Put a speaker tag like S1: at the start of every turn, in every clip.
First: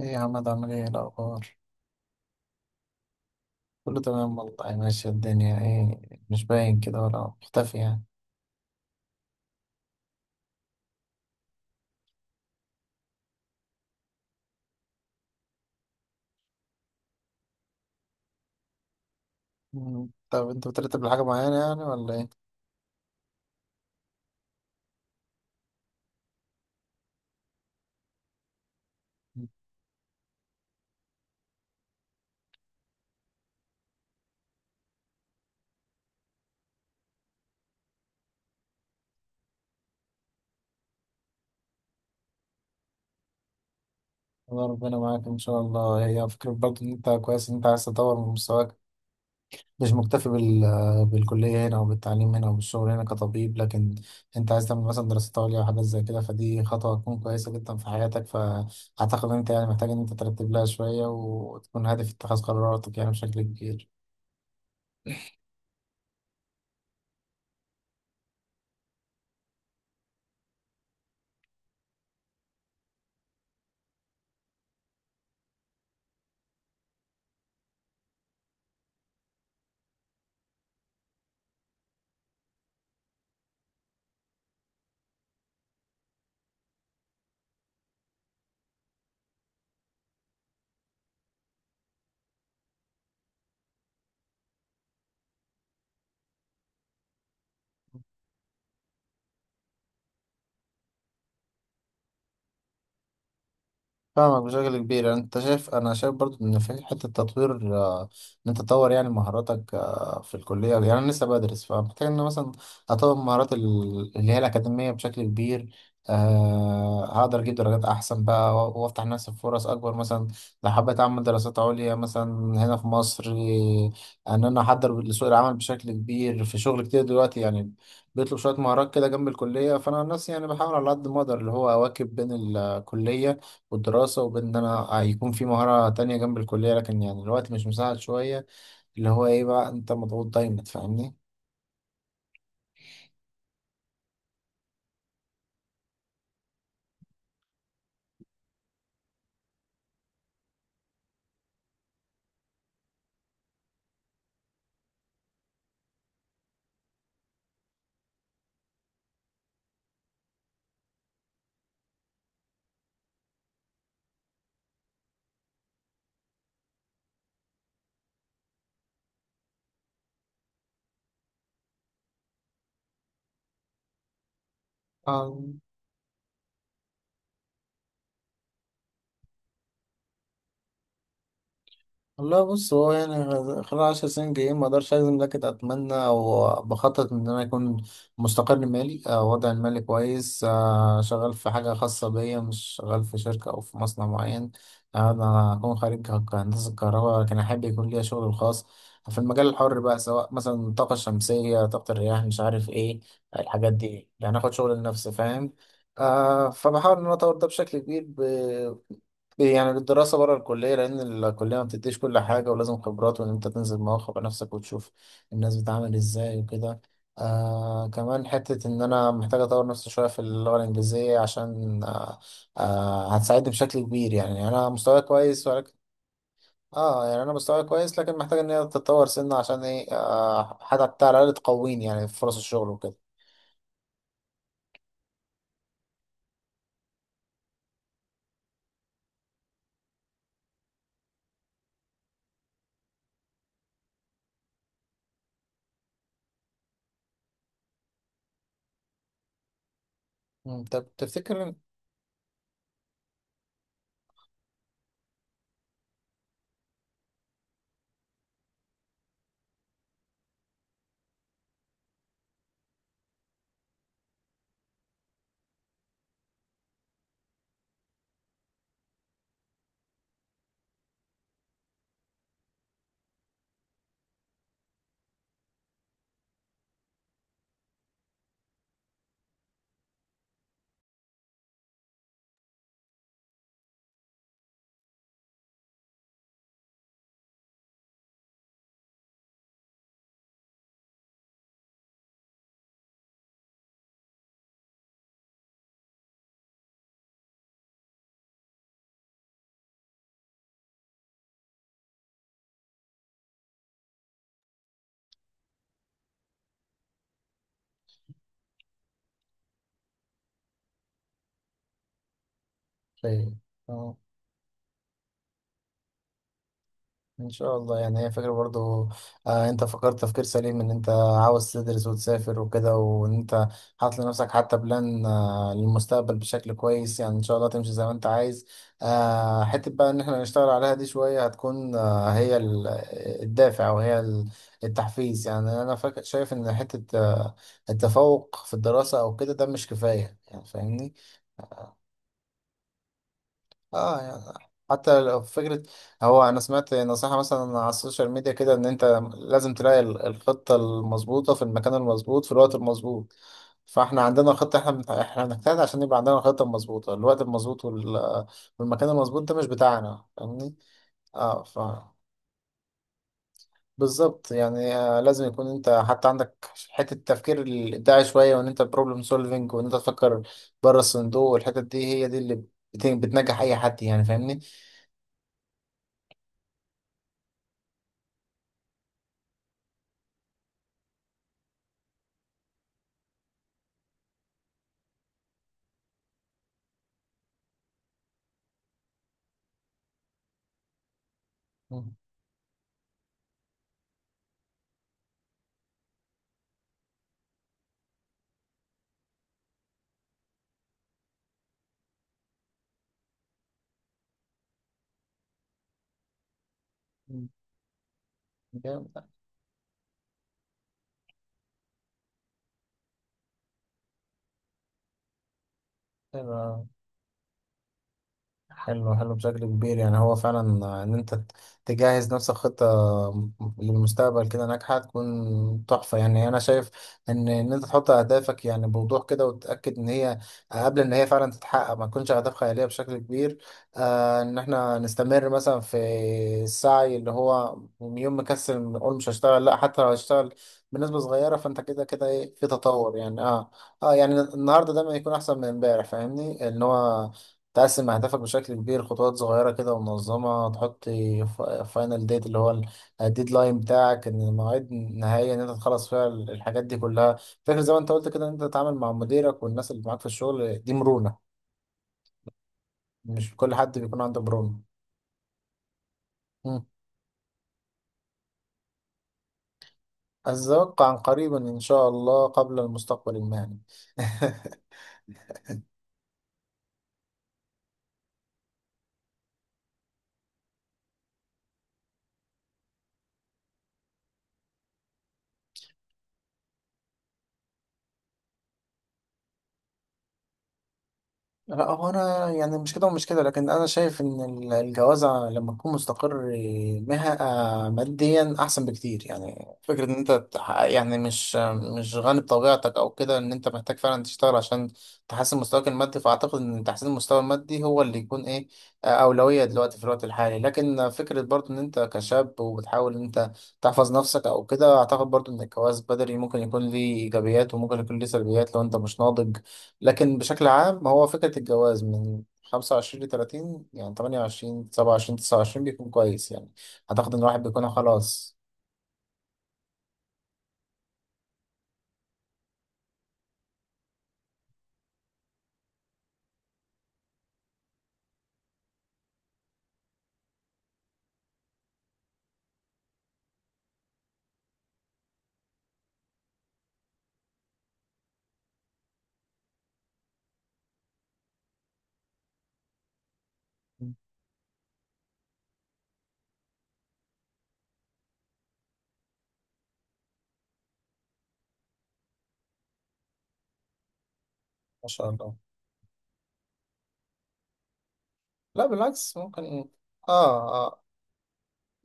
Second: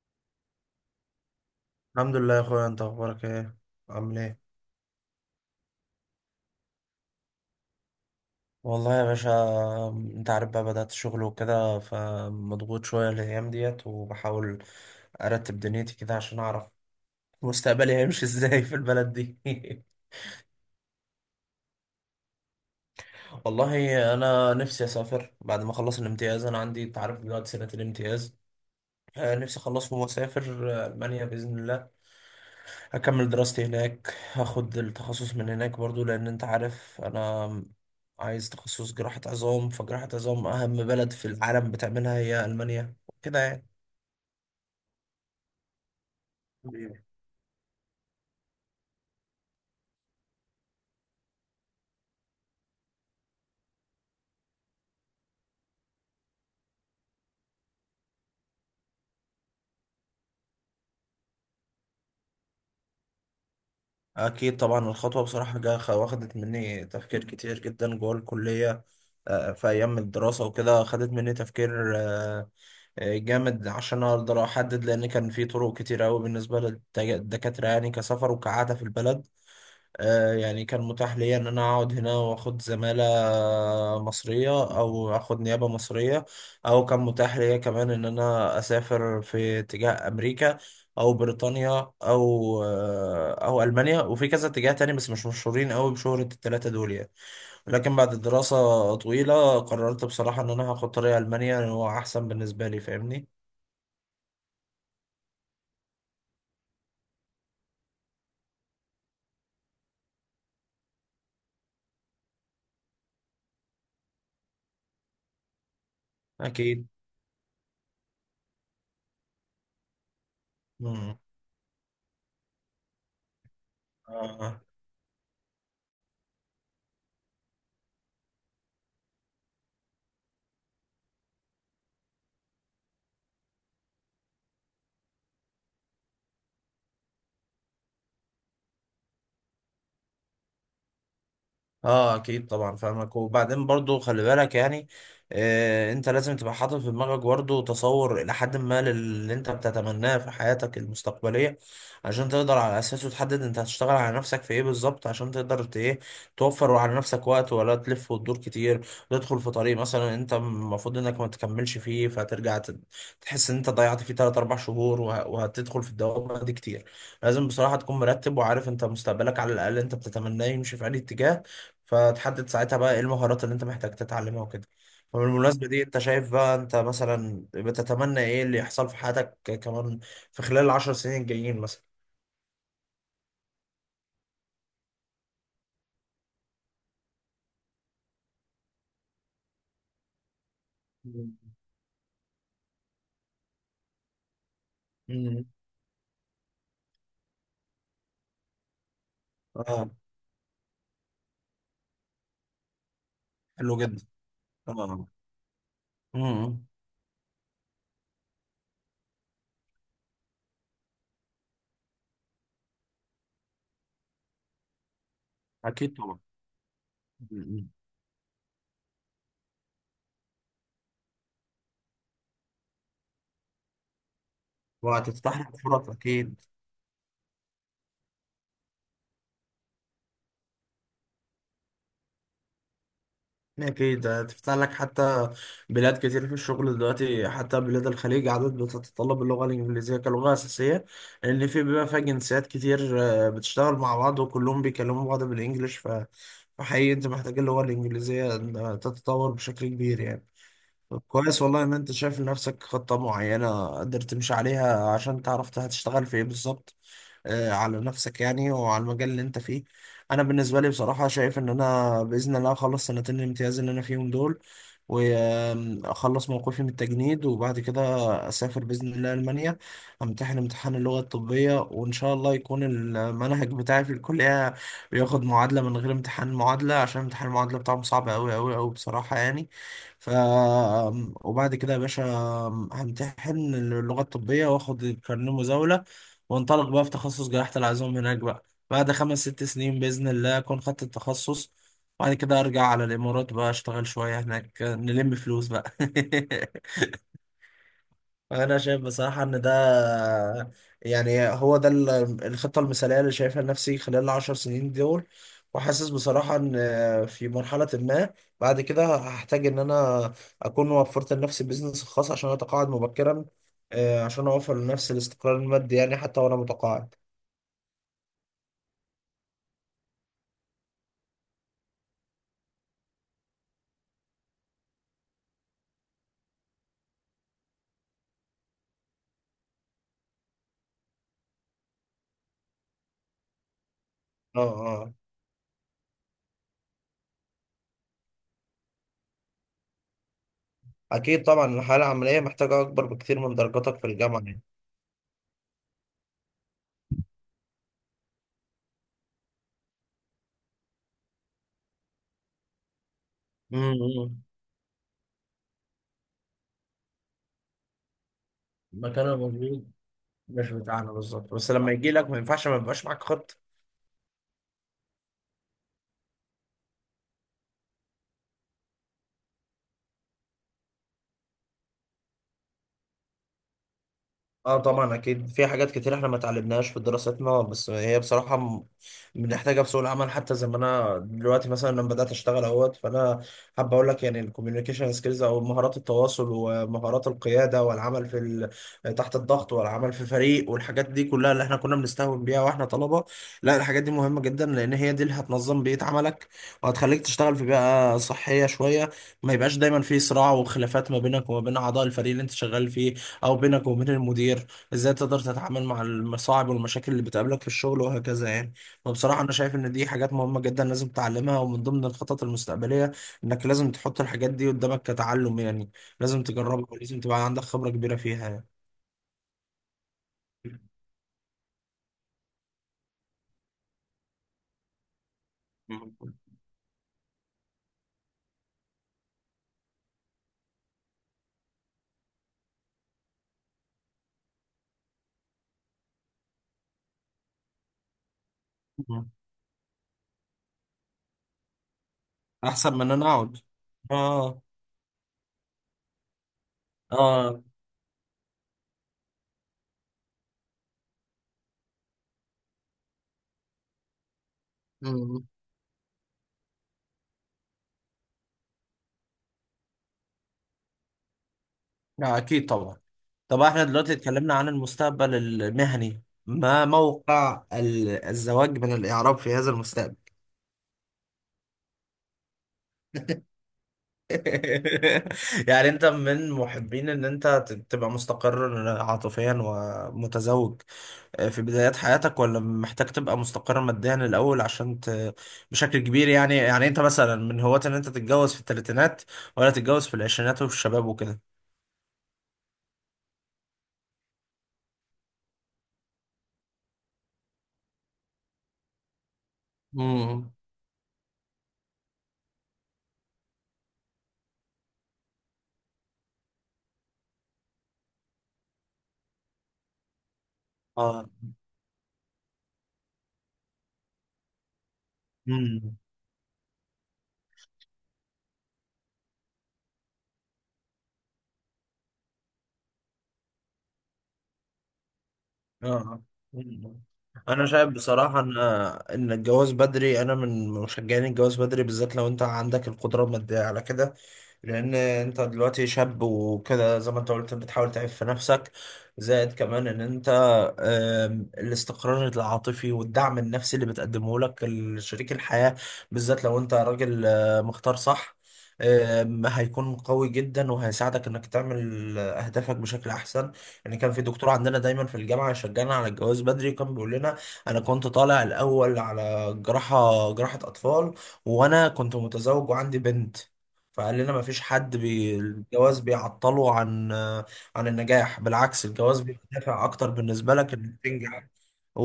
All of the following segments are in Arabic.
S1: ايه يا عم، عامل ايه الاخبار؟
S2: الحمد لله يا اخويا، انت اخبارك ايه؟
S1: كله
S2: عامل
S1: تمام
S2: ايه؟
S1: والله. ماشية الدنيا ايه؟ مش باين كده ولا مختفي يعني.
S2: والله يا باشا انت عارف بقى، بدأت شغل وكده فمضغوط شوية الأيام ديت، وبحاول أرتب دنيتي كده عشان أعرف مستقبلي هيمشي ازاي في البلد دي.
S1: طب انت بترتب لحاجة معينة يعني ولا ايه؟
S2: والله أنا نفسي أسافر بعد ما أخلص الامتياز، أنا عندي أنت عارف دلوقتي سنة الامتياز،
S1: مم.
S2: نفسي أخلصهم وأسافر، ألمانيا بإذن الله. هكمل دراستي هناك، هاخد التخصص من هناك برضو، لان انت عارف انا عايز تخصص جراحة عظام، فجراحة عظام اهم بلد في العالم بتعملها هي المانيا كده يعني.
S1: الله ربنا معاك ان شاء الله. هي فكرة برضه، ان
S2: أيوة.
S1: انت كويس ان انت عايز تطور من مستواك، مش مكتفي بالكلية هنا وبالتعليم هنا وبالشغل هنا كطبيب، لكن انت عايز تعمل مثلا دراسات عليا وحاجات زي كده، فدي خطوة هتكون كويسة جدا في حياتك. فاعتقد ان انت يعني محتاج ان انت ترتب لها شوية وتكون هادف في اتخاذ قراراتك يعني بشكل كبير.
S2: اكيد طبعا الخطوة بصراحة واخدت مني تفكير كتير جدا جوه الكلية، في ايام الدراسة وكده خدت مني تفكير جامد عشان اقدر احدد، لان كان في طرق كتير قوي بالنسبة للدكاترة يعني، كسفر وكعادة في البلد يعني كان متاح ليا ان انا اقعد هنا واخد زمالة مصرية او اخد نيابة مصرية، او كان متاح ليا كمان ان انا اسافر في اتجاه امريكا او بريطانيا او المانيا، وفي كذا اتجاه تاني بس مش مشهورين قوي بشهرة التلاتة دول يعني. لكن بعد دراسة طويلة قررت بصراحة ان انا هاخد طريق المانيا، إن هو احسن بالنسبة لي. فاهمني؟
S1: فاهمك بشكل كبير. يعني انت شايف، انا شايف برضو ان في حته تطوير، ان انت تطور يعني مهاراتك، في الكليه يعني انا لسه بدرس، فمحتاج ان أنا مثلا اطور مهارات اللي هي الاكاديميه بشكل كبير.
S2: اكيد.
S1: أه هقدر اجيب درجات احسن بقى وافتح لنفسي فرص اكبر، مثلا لو حبيت
S2: مم.
S1: اعمل دراسات عليا مثلا هنا في مصر. ان انا
S2: آه.
S1: احضر لسوق العمل بشكل كبير. في شغل كتير دلوقتي يعني بيطلب شويه مهارات كده جنب الكليه، فانا عن نفسي يعني بحاول على قد ما اقدر اللي هو اواكب بين الكليه والدراسة وبين إن أنا هيكون في مهارة تانية جنب الكلية، لكن يعني الوقت مش مساعد شوية. اللي هو إيه بقى، أنت مضغوط دايما، فاهمني؟
S2: اه اكيد طبعا فاهمك. وبعدين برضو خلي بالك يعني، آه انت لازم تبقى حاطط في دماغك برضو تصور الى حد ما اللي انت بتتمناه في حياتك المستقبلية، عشان تقدر على اساسه تحدد انت هتشتغل على نفسك في ايه بالظبط، عشان تقدر ايه توفر على نفسك وقت، ولا تلف وتدور كتير وتدخل في طريق مثلا انت المفروض انك ما تكملش فيه، فترجع تحس ان انت ضيعت فيه 3 4 شهور وهتدخل في الدوامة دي كتير. لازم بصراحة تكون مرتب وعارف انت مستقبلك على الاقل انت بتتمناه يمشي في انهي اتجاه، فتحدد ساعتها بقى ايه المهارات اللي انت محتاج تتعلمها وكده. مم. وبالمناسبة دي انت شايف بقى انت مثلا بتتمنى ايه اللي يحصل في حياتك كمان في خلال العشر سنين الجايين مثلا؟
S1: والله بص، هو يعني خلال 10 سنين جايين ما اقدرش اجزم، لكن اتمنى او بخطط ان انا اكون مستقر مالي، وضعي المالي كويس، شغال في
S2: مم.
S1: حاجه خاصه بيا، مش شغال في شركه او في مصنع معين. انا
S2: امم.
S1: هكون خريج هندسه كهرباء، لكن احب يكون ليا شغل الخاص في المجال الحر
S2: اه.
S1: بقى، سواء مثلا الطاقه الشمسيه، طاقه الرياح، مش عارف ايه الحاجات
S2: حلو جدا.
S1: دي، يعني اخد شغل
S2: اه.
S1: لنفسي، فاهم. آه،
S2: امم.
S1: فبحاول ان انا اطور ده بشكل كبير. يعني الدراسة بره الكلية، لأن الكلية ما بتديش كل حاجة، ولازم خبرات، وإن أنت تنزل مواقع بنفسك وتشوف الناس بتتعامل
S2: اكيد طبعا.
S1: إزاي وكده.
S2: مم.
S1: آه كمان حتة إن أنا محتاج أطور نفسي شوية في اللغة الإنجليزية، عشان آه، آه هتساعدني بشكل كبير يعني. يعني أنا مستواي
S2: وهتفتح
S1: كويس
S2: لك
S1: ولكن،
S2: فرص اكيد.
S1: اه يعني انا مستواي كويس لكن محتاج ان هي تتطور سنة، عشان ايه، آه حتى على الاقل تقويني يعني في فرص الشغل وكده.
S2: أكيد هتفتح لك حتى بلاد كتير في الشغل دلوقتي، حتى بلاد الخليج عدد بتتطلب اللغة الإنجليزية كلغة أساسية، لأن في بيبقى فيها جنسيات كتير بتشتغل مع بعض وكلهم بيكلموا بعض بالإنجليش، فحقيقي أنت محتاج اللغة الإنجليزية إنها تتطور بشكل كبير يعني.
S1: طب
S2: طب
S1: تفتكر
S2: كويس والله إن أنت شايف لنفسك خطة معينة قدرت تمشي عليها عشان تعرف هتشتغل في إيه بالظبط، على نفسك يعني وعلى المجال اللي انت فيه. انا بالنسبه لي بصراحه شايف ان انا باذن الله اخلص سنتين الامتياز اللي انا فيهم دول، واخلص موقفي من التجنيد، وبعد كده اسافر باذن الله المانيا، امتحن امتحان اللغه الطبيه، وان شاء الله يكون المنهج بتاعي في الكليه بياخد معادله من غير امتحان معادله، عشان امتحان المعادله بتاعهم صعب قوي قوي قوي بصراحه يعني. ف وبعد كده يا باشا همتحن اللغه الطبيه واخد الكارنيه مزاوله، وانطلق بقى في تخصص جراحة العظام هناك بقى. بعد خمس ست سنين بإذن الله أكون خدت التخصص، وبعد كده أرجع على الإمارات بقى أشتغل شوية هناك، نلم فلوس بقى. أنا شايف بصراحة إن ده يعني هو ده الخطة المثالية اللي شايفها لنفسي خلال العشر سنين دول. وحاسس بصراحة إن في مرحلة ما بعد كده هحتاج إن أنا أكون وفرت لنفسي بيزنس خاص عشان أتقاعد مبكرا،
S1: طيب. آه.
S2: عشان أوفر لنفسي الاستقرار المادي يعني حتى وأنا متقاعد.
S1: ان شاء الله. يعني هي فكرة برضو، آه انت فكرت تفكير سليم، ان انت عاوز تدرس وتسافر وكده، وان انت حاطط لنفسك حتى بلان، آه للمستقبل بشكل كويس، يعني ان شاء الله تمشي زي ما انت عايز. آه حتة بقى ان احنا نشتغل عليها دي شوية، هتكون آه هي الدافع، او هي
S2: اه. آه.
S1: التحفيز. يعني انا فاكر شايف ان حتة آه التفوق في الدراسة او كده ده مش كفاية يعني، فاهمني.
S2: أكيد طبعا الحياة العملية محتاجة أكبر بكتير من درجاتك في
S1: اه
S2: الجامعة
S1: يعني
S2: يعني.
S1: حتى لو فكرة، هو أنا سمعت نصيحة مثلا على السوشيال ميديا كده، إن أنت لازم تلاقي الخطة المظبوطة في المكان المظبوط في الوقت المظبوط. فاحنا
S2: امم.
S1: عندنا خطة، احنا احنا بنجتهد عشان يبقى عندنا الخطة المظبوطة، الوقت المظبوط، والمكان
S2: مكان
S1: المظبوط ده مش
S2: المفروض
S1: بتاعنا،
S2: مش
S1: فاهمني؟
S2: بتاعنا بالظبط،
S1: اه
S2: بس
S1: ف،
S2: لما يجي لك ما ينفعش ما يبقاش معاك خطة.
S1: بالظبط يعني. لازم يكون انت حتى عندك حتة التفكير الإبداعي شوية، وإن أنت بروبلم سولفينج، وإن أنت تفكر بره الصندوق. والحتة دي هي دي اللي بتنجح أي حد، يعني فاهمني؟
S2: اه طبعا اكيد، في حاجات كتير احنا ما اتعلمناهاش في دراستنا بس هي بصراحه بنحتاجها في سوق العمل، حتى زي ما انا دلوقتي مثلا لما بدات اشتغل اهوت، فانا حابب اقول لك يعني الكوميونيكيشن سكيلز او مهارات التواصل ومهارات القياده والعمل في تحت الضغط، والعمل في فريق، والحاجات دي كلها اللي احنا كنا بنستهون بيها واحنا طلبه. لا الحاجات دي مهمه جدا، لان هي دي اللي هتنظم بيئه عملك، وهتخليك تشتغل في بيئه صحيه شويه، ما يبقاش دايما في صراع وخلافات ما بينك وما بين اعضاء الفريق اللي انت شغال فيه، او بينك وبين المدير. ازاي تقدر تتعامل مع المصاعب والمشاكل اللي
S1: مم.
S2: بتقابلك في الشغل وهكذا يعني.
S1: جامد.
S2: فبصراحة انا شايف ان دي حاجات مهمة جدا لازم تتعلمها، ومن ضمن الخطط المستقبلية انك لازم تحط الحاجات دي قدامك كتعلم يعني، لازم
S1: حلو أوي.
S2: تجربها ولازم تبقى عندك خبرة كبيرة فيها يعني.
S1: حلو بشكل كبير. يعني هو فعلا ان انت تجهز نفسك خطة للمستقبل كده ناجحة، تكون
S2: مم.
S1: تحفة يعني. انا شايف ان انت تحط اهدافك يعني بوضوح كده، وتتأكد ان هي قبل ان هي فعلا تتحقق ما تكونش اهداف خيالية بشكل كبير. آه ان احنا نستمر مثلا في السعي، اللي هو يوم مكسل نقول مش
S2: مم.
S1: هشتغل، لا، حتى لو هشتغل بنسبة صغيرة، فانت كده كده ايه، في
S2: احسن من ان
S1: تطور
S2: انا
S1: يعني.
S2: اقعد.
S1: اه اه يعني
S2: اه.
S1: النهارده دايما يكون احسن من امبارح، فاهمني. ان هو
S2: اه.
S1: تقسم أهدافك بشكل كبير خطوات صغيرة كده ومنظمة، تحط فاينل ديت، اللي هو الديدلاين بتاعك، إن مواعيد
S2: مم.
S1: نهائية إن أنت تخلص فيها الحاجات دي كلها. فاكر زي ما أنت قلت كده، إن أنت تتعامل مع مديرك والناس اللي معاك في الشغل دي مرونة.
S2: لا اكيد طبعا.
S1: مش
S2: طب
S1: كل
S2: احنا
S1: حد
S2: دلوقتي
S1: بيكون عنده
S2: اتكلمنا عن
S1: مرونة.
S2: المستقبل المهني،
S1: مم.
S2: ما موقع الزواج من الاعراب في هذا المستقبل؟
S1: أتوقع عن قريبا إن شاء الله، قبل المستقبل المهني.
S2: يعني انت من محبين ان انت تبقى مستقر عاطفيا ومتزوج في بدايات حياتك، ولا محتاج تبقى مستقر ماديا الاول عشان بشكل كبير يعني. يعني انت مثلا من هواة ان انت تتجوز في الثلاثينات، ولا تتجوز في العشرينات وفي الشباب وكده؟
S1: لا هو انا يعني مش كده ومش كده، لكن انا شايف ان الجوازة لما تكون مستقر مها ماديا احسن بكتير. يعني فكرة ان انت
S2: امم.
S1: يعني مش غني بطبيعتك او كده، ان انت محتاج فعلا تشتغل عشان تحسن مستواك المادي. فاعتقد ان تحسين المستوى المادي هو اللي يكون ايه، اولوية دلوقتي في الوقت الحالي. لكن
S2: اه.
S1: فكرة برضو ان انت كشاب، وبتحاول ان انت تحفظ نفسك او كده، اعتقد برضو ان
S2: مم.
S1: الجواز بدري ممكن يكون ليه ايجابيات، وممكن يكون ليه سلبيات لو انت مش ناضج. لكن بشكل عام هو فكرة الجواز من 25 ل 30، يعني 28 27 29 بيكون
S2: اه.
S1: كويس يعني.
S2: مم.
S1: أعتقد إن الواحد
S2: انا شايف
S1: بيكون
S2: بصراحه
S1: خلاص.
S2: ان ان الجواز بدري، انا من مشجعين الجواز بدري بالذات لو انت عندك القدره الماديه على كده، لان انت دلوقتي شاب وكده زي ما انت قلت بتحاول تعيش في نفسك. زائد كمان ان انت الاستقرار العاطفي والدعم النفسي اللي بتقدمه لك شريك الحياه، بالذات لو انت راجل مختار صح، هيكون قوي جدا وهيساعدك انك تعمل اهدافك بشكل احسن. يعني كان في دكتور عندنا دايما في الجامعة يشجعنا على الجواز بدري، وكان بيقول لنا أنا كنت طالع الأول على جراحة أطفال، وأنا كنت متزوج وعندي بنت، فقال لنا مفيش حد
S1: ما شاء الله.
S2: الجواز بيعطله عن عن النجاح، بالعكس
S1: لا
S2: الجواز
S1: بالعكس،
S2: بيبقى دافع
S1: ممكن.
S2: أكتر بالنسبة لك
S1: آه
S2: إنك
S1: آه.
S2: تنجح.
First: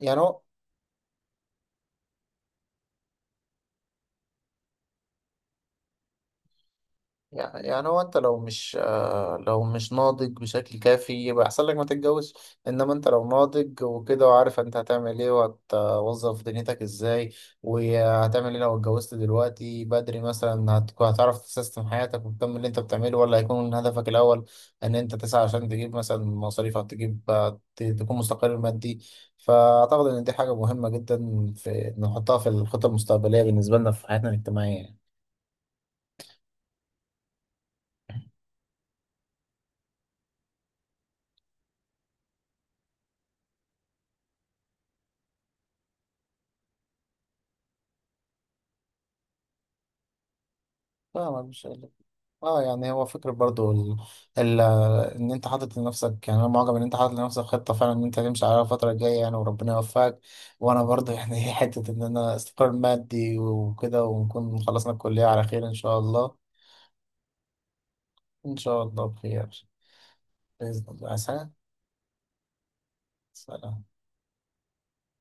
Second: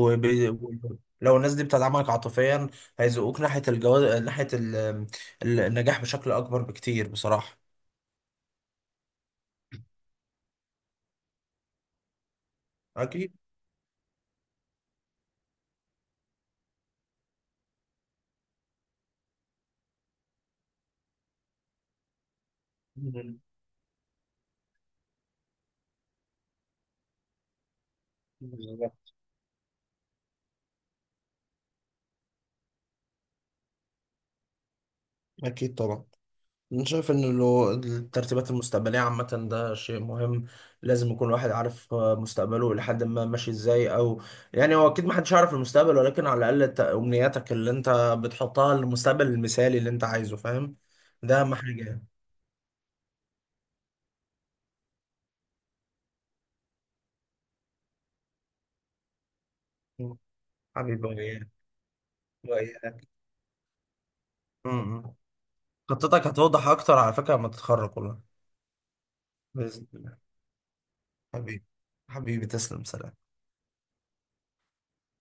S1: يعني هو
S2: لو الناس دي بتدعمك عاطفيا هيزقوك ناحية الجواز، ناحية النجاح بشكل أكبر بكتير بصراحة.
S1: يعني يعني هو انت لو مش، لو مش ناضج بشكل كافي، يبقى احسن لك ما تتجوزش. انما انت لو
S2: أكيد.
S1: ناضج وكده، وعارف انت هتعمل ايه، وهتوظف دنيتك ازاي، وهتعمل ايه لو اتجوزت دلوقتي بدري مثلا، هتكون هتعرف تسيستم حياتك وتكمل اللي انت بتعمله، ولا
S2: مم.
S1: هيكون هدفك الاول ان انت تسعى عشان تجيب مثلا مصاريفك، تجيب تكون مستقر مادي.
S2: بالظبط.
S1: فاعتقد ان دي حاجة مهمة جدا في نحطها في الخطة المستقبلية بالنسبة لنا في حياتنا الاجتماعية.
S2: أكيد طبعا. أنا شايف إن لو الترتيبات المستقبلية عامة ده شيء مهم، لازم يكون الواحد عارف مستقبله إلى حد ما ماشي إزاي. أو يعني هو أكيد محدش يعرف المستقبل، ولكن على الأقل أمنياتك اللي أنت بتحطها للمستقبل المثالي اللي أنت عايزه. فاهم؟ ده
S1: فاهمك
S2: أهم
S1: مش،
S2: حاجة يعني.
S1: اه يعني هو فكرة برضو ال... ان انت حاطط لنفسك. يعني انا معجب ان انت حاطط لنفسك خطة فعلا، ان انت تمشي عليها الفترة الجاية يعني، وربنا
S2: م.
S1: يوفقك. وانا
S2: حبيبي
S1: برضو يعني
S2: وإياك.
S1: حتة ان انا استقرار
S2: وإياك.
S1: مادي وكده، ونكون خلصنا
S2: م.
S1: الكلية على خير ان شاء
S2: خطتك
S1: الله.
S2: هتوضح أكتر على فكرة لما تتخرج والله.
S1: ان شاء الله بخير.
S2: بإذن الله.
S1: بإذن الله. سلام.
S2: حبيبي. حبيبي تسلم، سلام.
S1: سلام.